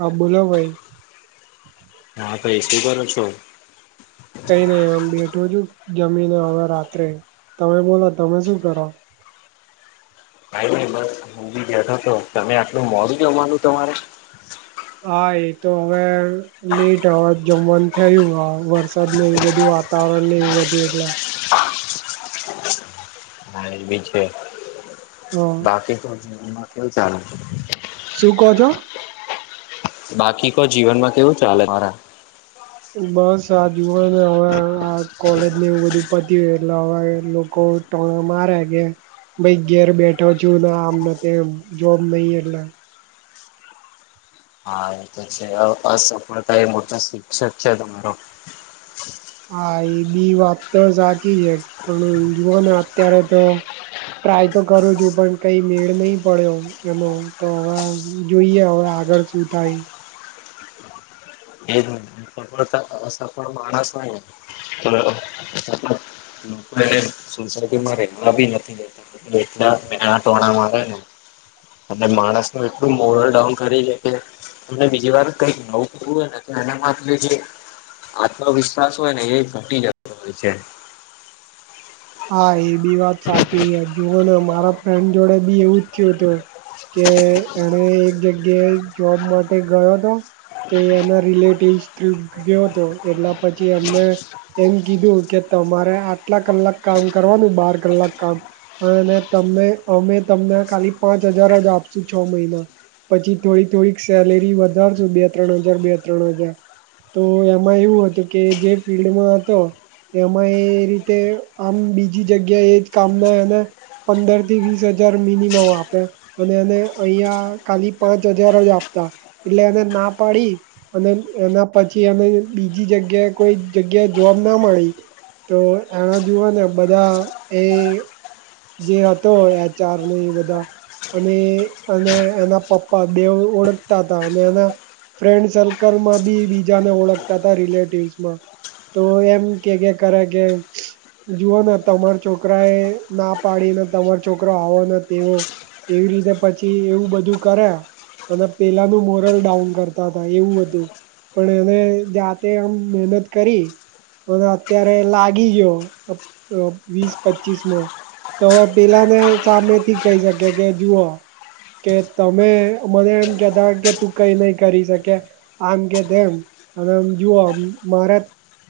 હા, બોલો ભાઈ હા, ભાઈ શું કરો છો. કઈ નઈ આમ બેઠો છુ, જમીને હવે રાત્રે તમે બોલો તમે શું કરો બ સમજી ગયાઠો, તો તમે આટલું મોડું જોવાનું તમારે હા, એ તો હવે લેટ હવા જમવાનું થયું હા વરસાદ ને એવું બધું વાત વાતાવરણ ને એવું હતુ, એટલા હા એ છે, હ બાકી તોમાં કેવ છે. શું કહો છો. બાકી કો જીવનમા, કેવું ચાલે તમારા બસ આ જુવા હવે આ કોલેજ ને એવું બધું પતી હોય, એટલે હવે લોકો તો મારે કે ભાઈ ઘેર બેઠો છુ, ના આમને જોબ નહી, એટલે હા એ તો છે, અસફળતા એ મોટા શિક્ષક છે, તમારો હા, એ બી વાત તો સાચી છે, પણ હ જુઓ ને અત્યારે તો ટ્રાય તો કરું છુ, પણ કઈ મેળ નહી, પડ્યો એનો તો હવે જોઈએ હવે, આગળ શું થાય એ જ સ પણ માણસ, નહી લોકો એ સંસર્ગ મારે આ બી નથી, જેતા એટલાના, ટોણા માટે ને અનેટ માણસનુ એટલું મોરલ ડાઉન કરી લ કે તમને બીજી વાર કઈક નવું કરવું હોય, ને એનામાં આપણે જે આત્મવિશ્વાસ હોય ને એ ઘટી જતો હોય છે. હા એ બી વાત સાચી છે, જુઓ ને મારા ફ્રેન્ડ જોડે બી એવું જ થયું હતુ કે એણે એક જગ્યાએ જોબ માટે ગયો, હતો. તે એના રિલેટિવ ગયો હતો, એટલા પછી એમને એમ કીધું કે તમારે આટલા કલાક કામ કરવાનુ બાર કલાક કામ અને તમે અમે તમને ખાલી પાંચ હજાર જ આપશુ છ, મહિના પછી થોડી થોડીક સેલેરી વધારશો બે ત્રણ હજાર, બે ત્રણ હજાર તો એમાં એવું હતુ, કે જે ફિલ્ડમાં હતો એમાં એ રીતે આમ બીજી જગ્યા એજ કામના એને પંદર થી વીસ હજાર, મિનિમમ આપે અને એને અહં ખાલી પાંચ હજાર, જ આપતા એટલે એને ના પાડી અને એના પછી એને બીજી જગ્યાએ કોઈ, જગ્યાએ જોબ ના મળી તો એના જુઓ, ને બધા એ જે હતો એચાર, ન એ બધા અને અને એના પપ્પા દેવ ઓળખતા હતા, અને એના ફ્રેન્ડ સર્કલમાં બી બીજાને ઓળખતા હતા રિલેટિવસમાં તો એમ કે કે કરે કે જુઓ ને તમાર છોકરા એ ના પાડીને, તમારો છોકરો આવો ને તેવો એવી રીતે પછી એવું બધું કર્યા અને પેલાનું મોરલ ડાઉન કરતા હતા એવું હતુ. પણ એને જાતે આમ મહેનત કરી અને અત્યારે લાગી ગયો. વીસ પચીસ મા તો હવે પેલાને સામે થી કહી શકે કે જુઓ કે તમે મને એમ કેતા કે તું કઈ નઈ કરી શકે આમ કે તેમમ અને જઓ મારે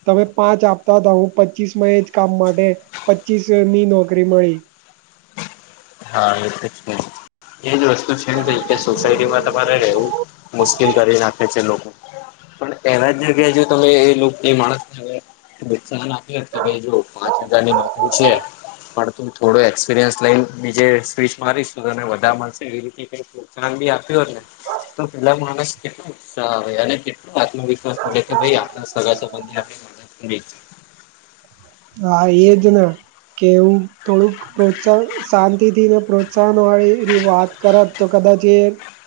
તમે પાંચ આપતા હતા હું પચીસ માં એ જ કામ માટે પચીસ ની નોકરી મળી હા એ જ એજ વસ્તુ છેમ કે કે સોસાયટીમાં તમારે રહેવું મુશ્કેલ કરી નાખે છે લોકો પણ એવા જ જગ્યા જો તમે એ લોક નહી માણસ હવે બ ચાન આપી કે ભાઈ જો પાંચ હજાર ની નોકરી છે પણ તું થોડું એક્સપિરિયન્સ લઈ નીજે સ્વચ મારીશું તોને વધા મળશે એવી રી પ્રોત્સાહન બી આપ્યું હોત ને તો પેલા માણસ કેટલો ઉત્સાહ આવે અને કેટલોું આત્મવિશ્વાસ મળે કે ભાઈ આપણા સગા સંબંધી આપ જ [unintelligible] હા એજ ને કે એવું થોડુંક પ્રોત્સા શાંતિ થી ને પ્રોત્સાહન વાળી વાત કરત તો કદાચ એ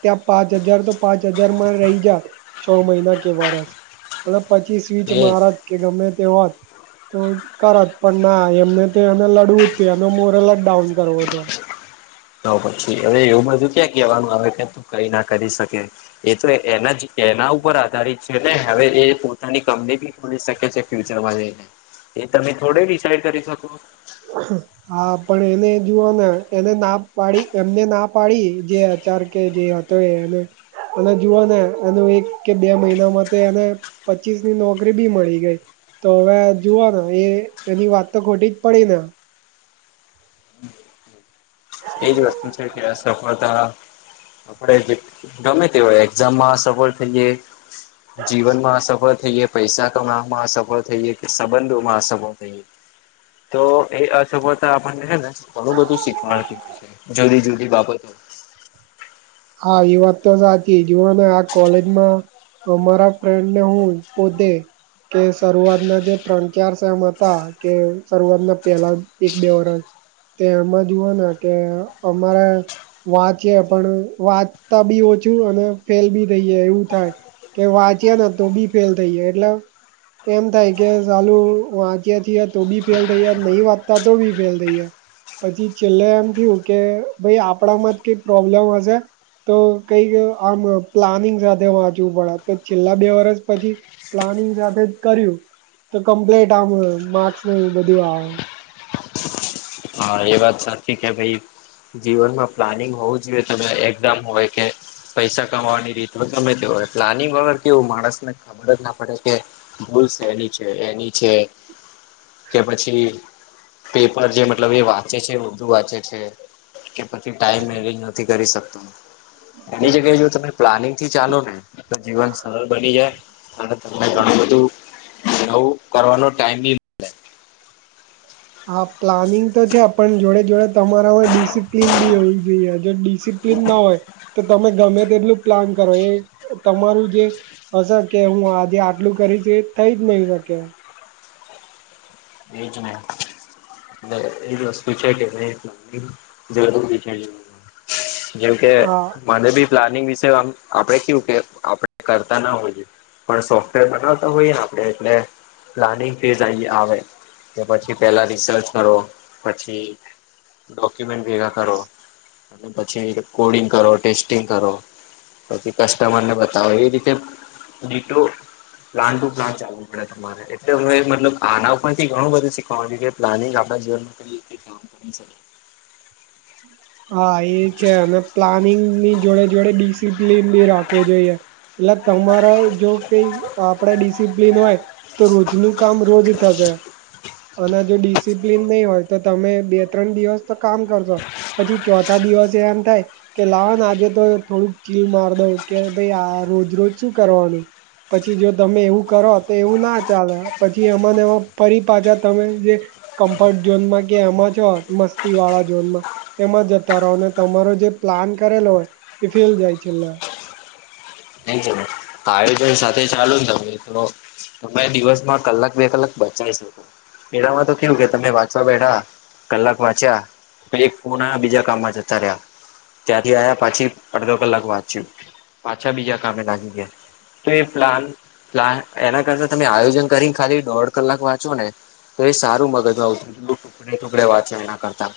ત્યાં પાંચ હજાર તો પાંચ હજાર મામાં રહી જા છ મહિના કે વરસ મલ પછી સ્વીચ એ મારત કે ગમે તે હોત તો કર પણ ના એમને તો એને લડવું જ એનો મોરલ જ ડાઉન કરવો હતો તો પછી હવે એવું બધું ક્યાં કહેવાનું આવે કે તું કઈ ના કરી શકે એ તો એના એના ઉપર આધારિત છે ને હવે એ પોતાની કંપની મળી શકે છે ફ્યુચરમાં જઈને એ તમે થોડે ડિસાઈડ કરી શકો. હા હા પણ એને જુઓ ને એને ના પાડી એમને ના પાડી જે એચાર કે જે તોને અને જુઓ ને એનું એક કે બે મહિના માટે એને પચીસ ની નોકરી બી મળી ગઈ તો હવે જુઓ એ એની વાત તો ખોટી જ પડેના એજ વસ્તુ છે કે સફળતા આપણે ગમે તે હોય એક્ઝામમાં સફળ થઈ ગ્યે જીવન માં અસફળ થઈએ પૈસા કમાવવામાં અસફળ થઈએે કે સંબંધોમાં અસફળ થઈએ તો એ અસફળતા આપણને છે ને ઘણું બધું શીખવાડતી હોય. જુદી જુદી બાબતો હા એ વાત તો સાચી જુઓને આ કોલેજમાં મારા ફ્રેન્ડ ને હું પોતે કે શરૂઆતના જે ત્રણ ચાર શેમ હતા કે શરૂઆતના પહેલા એક બે વર્ષ તે એમાં જુઓ કે અમારા વાચીએ પણ વાંચતા બી ઓછું અને ફેલ બી થઈ જાય એવું થાય કે વાંચ્યા ને તો બી ફેલ થઈ જાય એટલે એમ થાય કે સાલું વાંચ્યા તો બી ફેલ થઈ જ નહી વાંચતા તો બી ફેલ થઈ જાય પછી છેલ્લે એમ થયું કે ભાઈ આપણા માં જ કઈ પ્રોબ્લેમ હશે. તો કઈ આમ પ્લાનિંગ સાથે વાંચવું પડે તો છેલ્લા બે વર્ષ પછી પ્લાનિંગ સાથે જ કર્યું તો કમ્પ્લીટ આમ માર્ક્સ ને એવું બધું આવે હા એ વાત સાચી કે ભાઈ જીવનમાં પ્લાનિંગ હોવું જોઈએ તમે એકદમ હોય કે પૈસા કમાવાની રીત ગમે તે હોય પ્લાનિંગ વગર કેવું માણસ ને ખબર જ ના પડે કે ભૂલ સેની છે એની છે એની છે કે પછી પેપર જે મ મતલબ એ વાંચે છે વધુ વાંચે છે કે પછી ટાઈમ મેનેજ નથી કરી શકતો એની જગ્યાએ જો તમે પ્લાનિંગ થી ચાલો ને તો જીવન સરળ બની જાય અને તમને ઘણું બધું નવું કરવાનો ટાઈમીંગ હા પ્લાનિંગ તો છે પણ જોડે જોડે તમારામાં ડિસિપ્લિન બી હોવી જોઈએ જો ડિસી ના હોય તો તમે ગમે તેટલું પ્લાન કરો એ તમારું જે હશે કે હું આજે આટલું કરીશ એ થઈ જ નહી શકે. એજ ને. એ વસ્તુ છે કે [unintelligible] જરૂરી થી જાણી લેવાનું. જેમ કે હા મને બી પ્લાનિંગ વિશે આ આપડે કેવું કે આપડે કરતા ના હોઈએ. પણ સોફ્ટવેર બનાવતા હોઈએ ને આપડે એટલે પ્લાનિંગ ડિઝાઇન બી આવે. કે પછી પેલા રિસર્ચ કરવો. પછી ડોક્યુમેન્ટ ભેગા કરો. અને પછી કોડિંગ કરો ટેસ્ટિંગ કરો. પછી કસ્ટમર ને બતાવી એ રીતે D two plan two plan ચાલે. અમને તો મારી રીતે એટલે હું મતલબ આના ઉપર થી ઘણું બધું શીખવાનું કે પ્લાનિંગ આપણા જીવન કઈ રીતે કામ કરી શકે. [inaudible] હા એ છે અને પ્લાનિંગ ની જોડે જોડે ડિસિપ્લીન બી રાખવો જોઈએ. એટલે તમારે જો બી આપડે ડિસિપ્લન હોય તો રોજનું કામ રોજ થશે. અને જો ડિસિપ્લન નહી હોય તો તમે બે ત્રણ દિવસ તો કામ કરશો. પછી ચોથા દિવસ એમ થાય. કે લાવો ને આજે તો થોડુંક ચીલ માર દઉ કે ભાઈ આ રોજ રોજ શું કરવાનું. પછી જો તમે એવું કરો તો એવું ના ચાલે પછી એમાં ને એમાં ફરી પાછા તમે જે કમ્ફર્ટ ઝોનમાં કે એમાં છો મસ્તી વાળા ઝોનમાં તેમાં જતા રહો ને તમારો જે પ્લાન કરેલો હોય એ ફેલ જાય છેલ્લે. તેજ ને તળેજન સાથે ચાલુ ને તો એકલો તમે દિવસમાં કલાક બે કલાક બચાવી શકો. એનામાં તો કેવું કે તમે વાંચવા બેઠા કલાક વાંચ્યા પાહિ એક ફોન બીજા કામમાં જતા રહ્યા. ત્યાંથી આયા પાછી અડધો કલાક વાંચ્યું પાછા બીજા કામે લાગી ગયા. તો એ પ્લાન પ્લા એના કરતા તમે આયોજન કરી ખાલી દોઢ કલાક વાંચો ને તો એ સારું મગજ માં [unintelligible] ટુકડે ટુકડે વાંચો એના કરતા.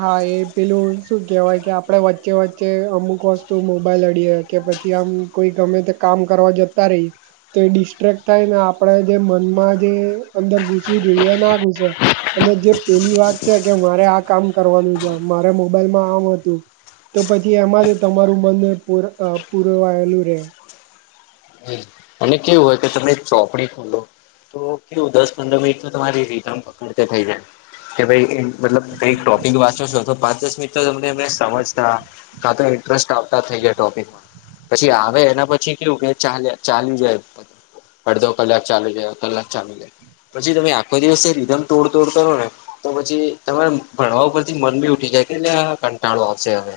હા એ પેલું શું કેહેવાય કે આપડે વચ્ચે વચ્ચે અમુક વસ્તુ મોબાઈલ અડીએ કે પછી આમ કોઈ ગમે તે કામ કરવા જતા રહી તો એ ડિસ્ટ્રેક થાય ને આપણે જે મનમાં જે અંદર ઘુસવું જોઈએ ના ઘુસે. અને જે પેલી વાત છે કે મારે આ કામ કરવાનું છે મારે મોબાઈલમાં આમ હતું તો પછી એમાં જ તમારું મન પુ આ પુરવાયેલું રે. જી. અને કેવું હોય કે તમે ચોપડી ખોલો તો કેવું દસ પંદર મિનિટ તો તમારી રીધમ પકડતે થઈ જાય કે ભાઈ એ મતલબ કઈ ટોપિક વાંચો છો તો પાંચ દસ મિનિટ તો તમને અમને સમજતા કા તો ઇન્ટરેસ્ટ આવતા થઈ જાય ટોપિકમાં. પછી આવે એના પછી કેવું કે ચા ચાલી જાય. અડધો કલાક ચાલુ રે કલાક ચાલુ રે. પછી તમે આખો દિવસ રીધમ તોડ તોડ કરો ને તો પછી તમારે ભણવા ઉપરથી મન ભી ઉઠી જાય કે એટલે આ કંટાળો આવશે હવે.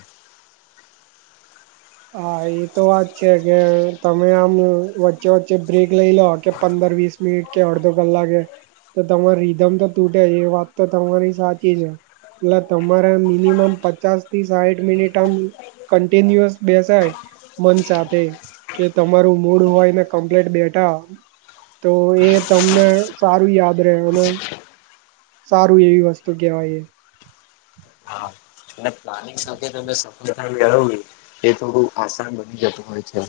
હા એ તો વાત છે કે તમે આમ વા વચ્ચે વચ્ચે બ્રેક લઈ લો કે પંદર વીસ મિનિટ કે અડધો કલાકે તો તમારી રીધમ તો તૂટે છે એ વાત તો તમારી સાચી છે. એટલે તમારે મિનિમમ પચાસ થી સાહીઠ મિનિટ આમ કન્ટિન્યુઅસ બેસાય મન સાથે કે તમારું મૂડ હોય ને કમ્પ્લીટ બેઠા તો એ તમને સારું યાદ રહેવાનો. સારું એવી વસ્તુ કેવાય એ [unintelligible] એક સાથે તમે સફળતા મેળવી એ થોડું આસાન બની જતું હોય છે.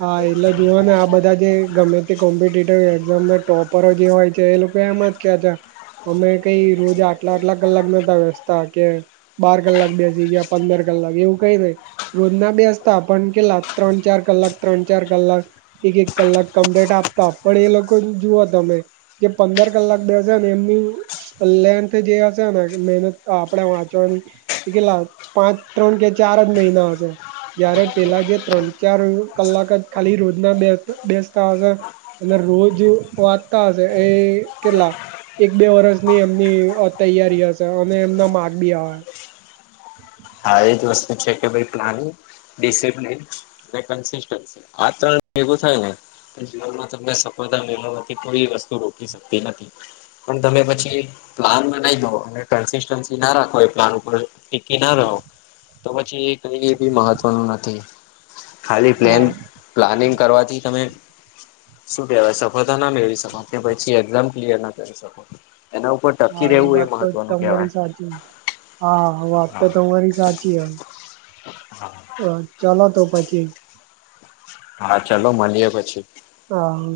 હા એટલે જુઓ ને આ બધા જે ગમે તે કોમ્પિટેટિવ એક્ઝામના ટોપરો જે હોય છે એ લોકો એમાં જ ા અમે કઈ રોજ આટલા આટલા કલાક નતા વસતા કે બાર કલાક બેસી ગયા પંદર કલાક એવું કઈ ન રોજ ના બેસતા પણ કેલા ત્રણ ચાર કલાક ત્રણ ચાર કલાક એક એક કલાક કમ્પ્લેટ આપતા પણ એ લોકો જુઓ તમે જે પંદર કલાક બેસે એમની લેન્થ જે હશેને મહેનત આપણે વાંચવાની એ કેલા પાંચ ત્રણ કે ચાર જ મહિના હશે જયારે પેલા જે ત્રણ ચાર કલાક જ ખાલી રોજના બે બેસતા હશે અને રોજ વાંચતા હશે એ કેટલા એક બે વર્ષની એમની તૈયારી હશે અને એમના માર્ગ બી આવે હ હા એજ વસ્તુ છે કે ભાઈ પ્ર્ણી ડિસપ્લન કસ આ ત્રણ ભેગું થાય ને જીવનમાં તમને સફળતા મેળવવાથી કોઈ વસ્તુ રોકીલી શકતી નથી પણ તમે પછી પ્લાન બનાવી દો અને કન્સિસ્ટન્સી ના રાખો એ પ્લાન ઉપર ટીકી ના રહો તો પછી એ કઈ બી મહત્વનું નથી ખાલી પ્લેન હા પ્લાનિંગ કરવાથી તમે શું કેહેવાય સફળતા ના મેળવી શકો કે પછી એક્ઝામ ક્લિયર ના કરી શકો એના ઉપર ટકી હા એ રહેવું વાત તો મહત્વનું કહેવાય તમારી સાચી હા વાત તો તમારી સાચી હ હા અ ચાલ તો પછી હા ચલોો મળીએ પછી હા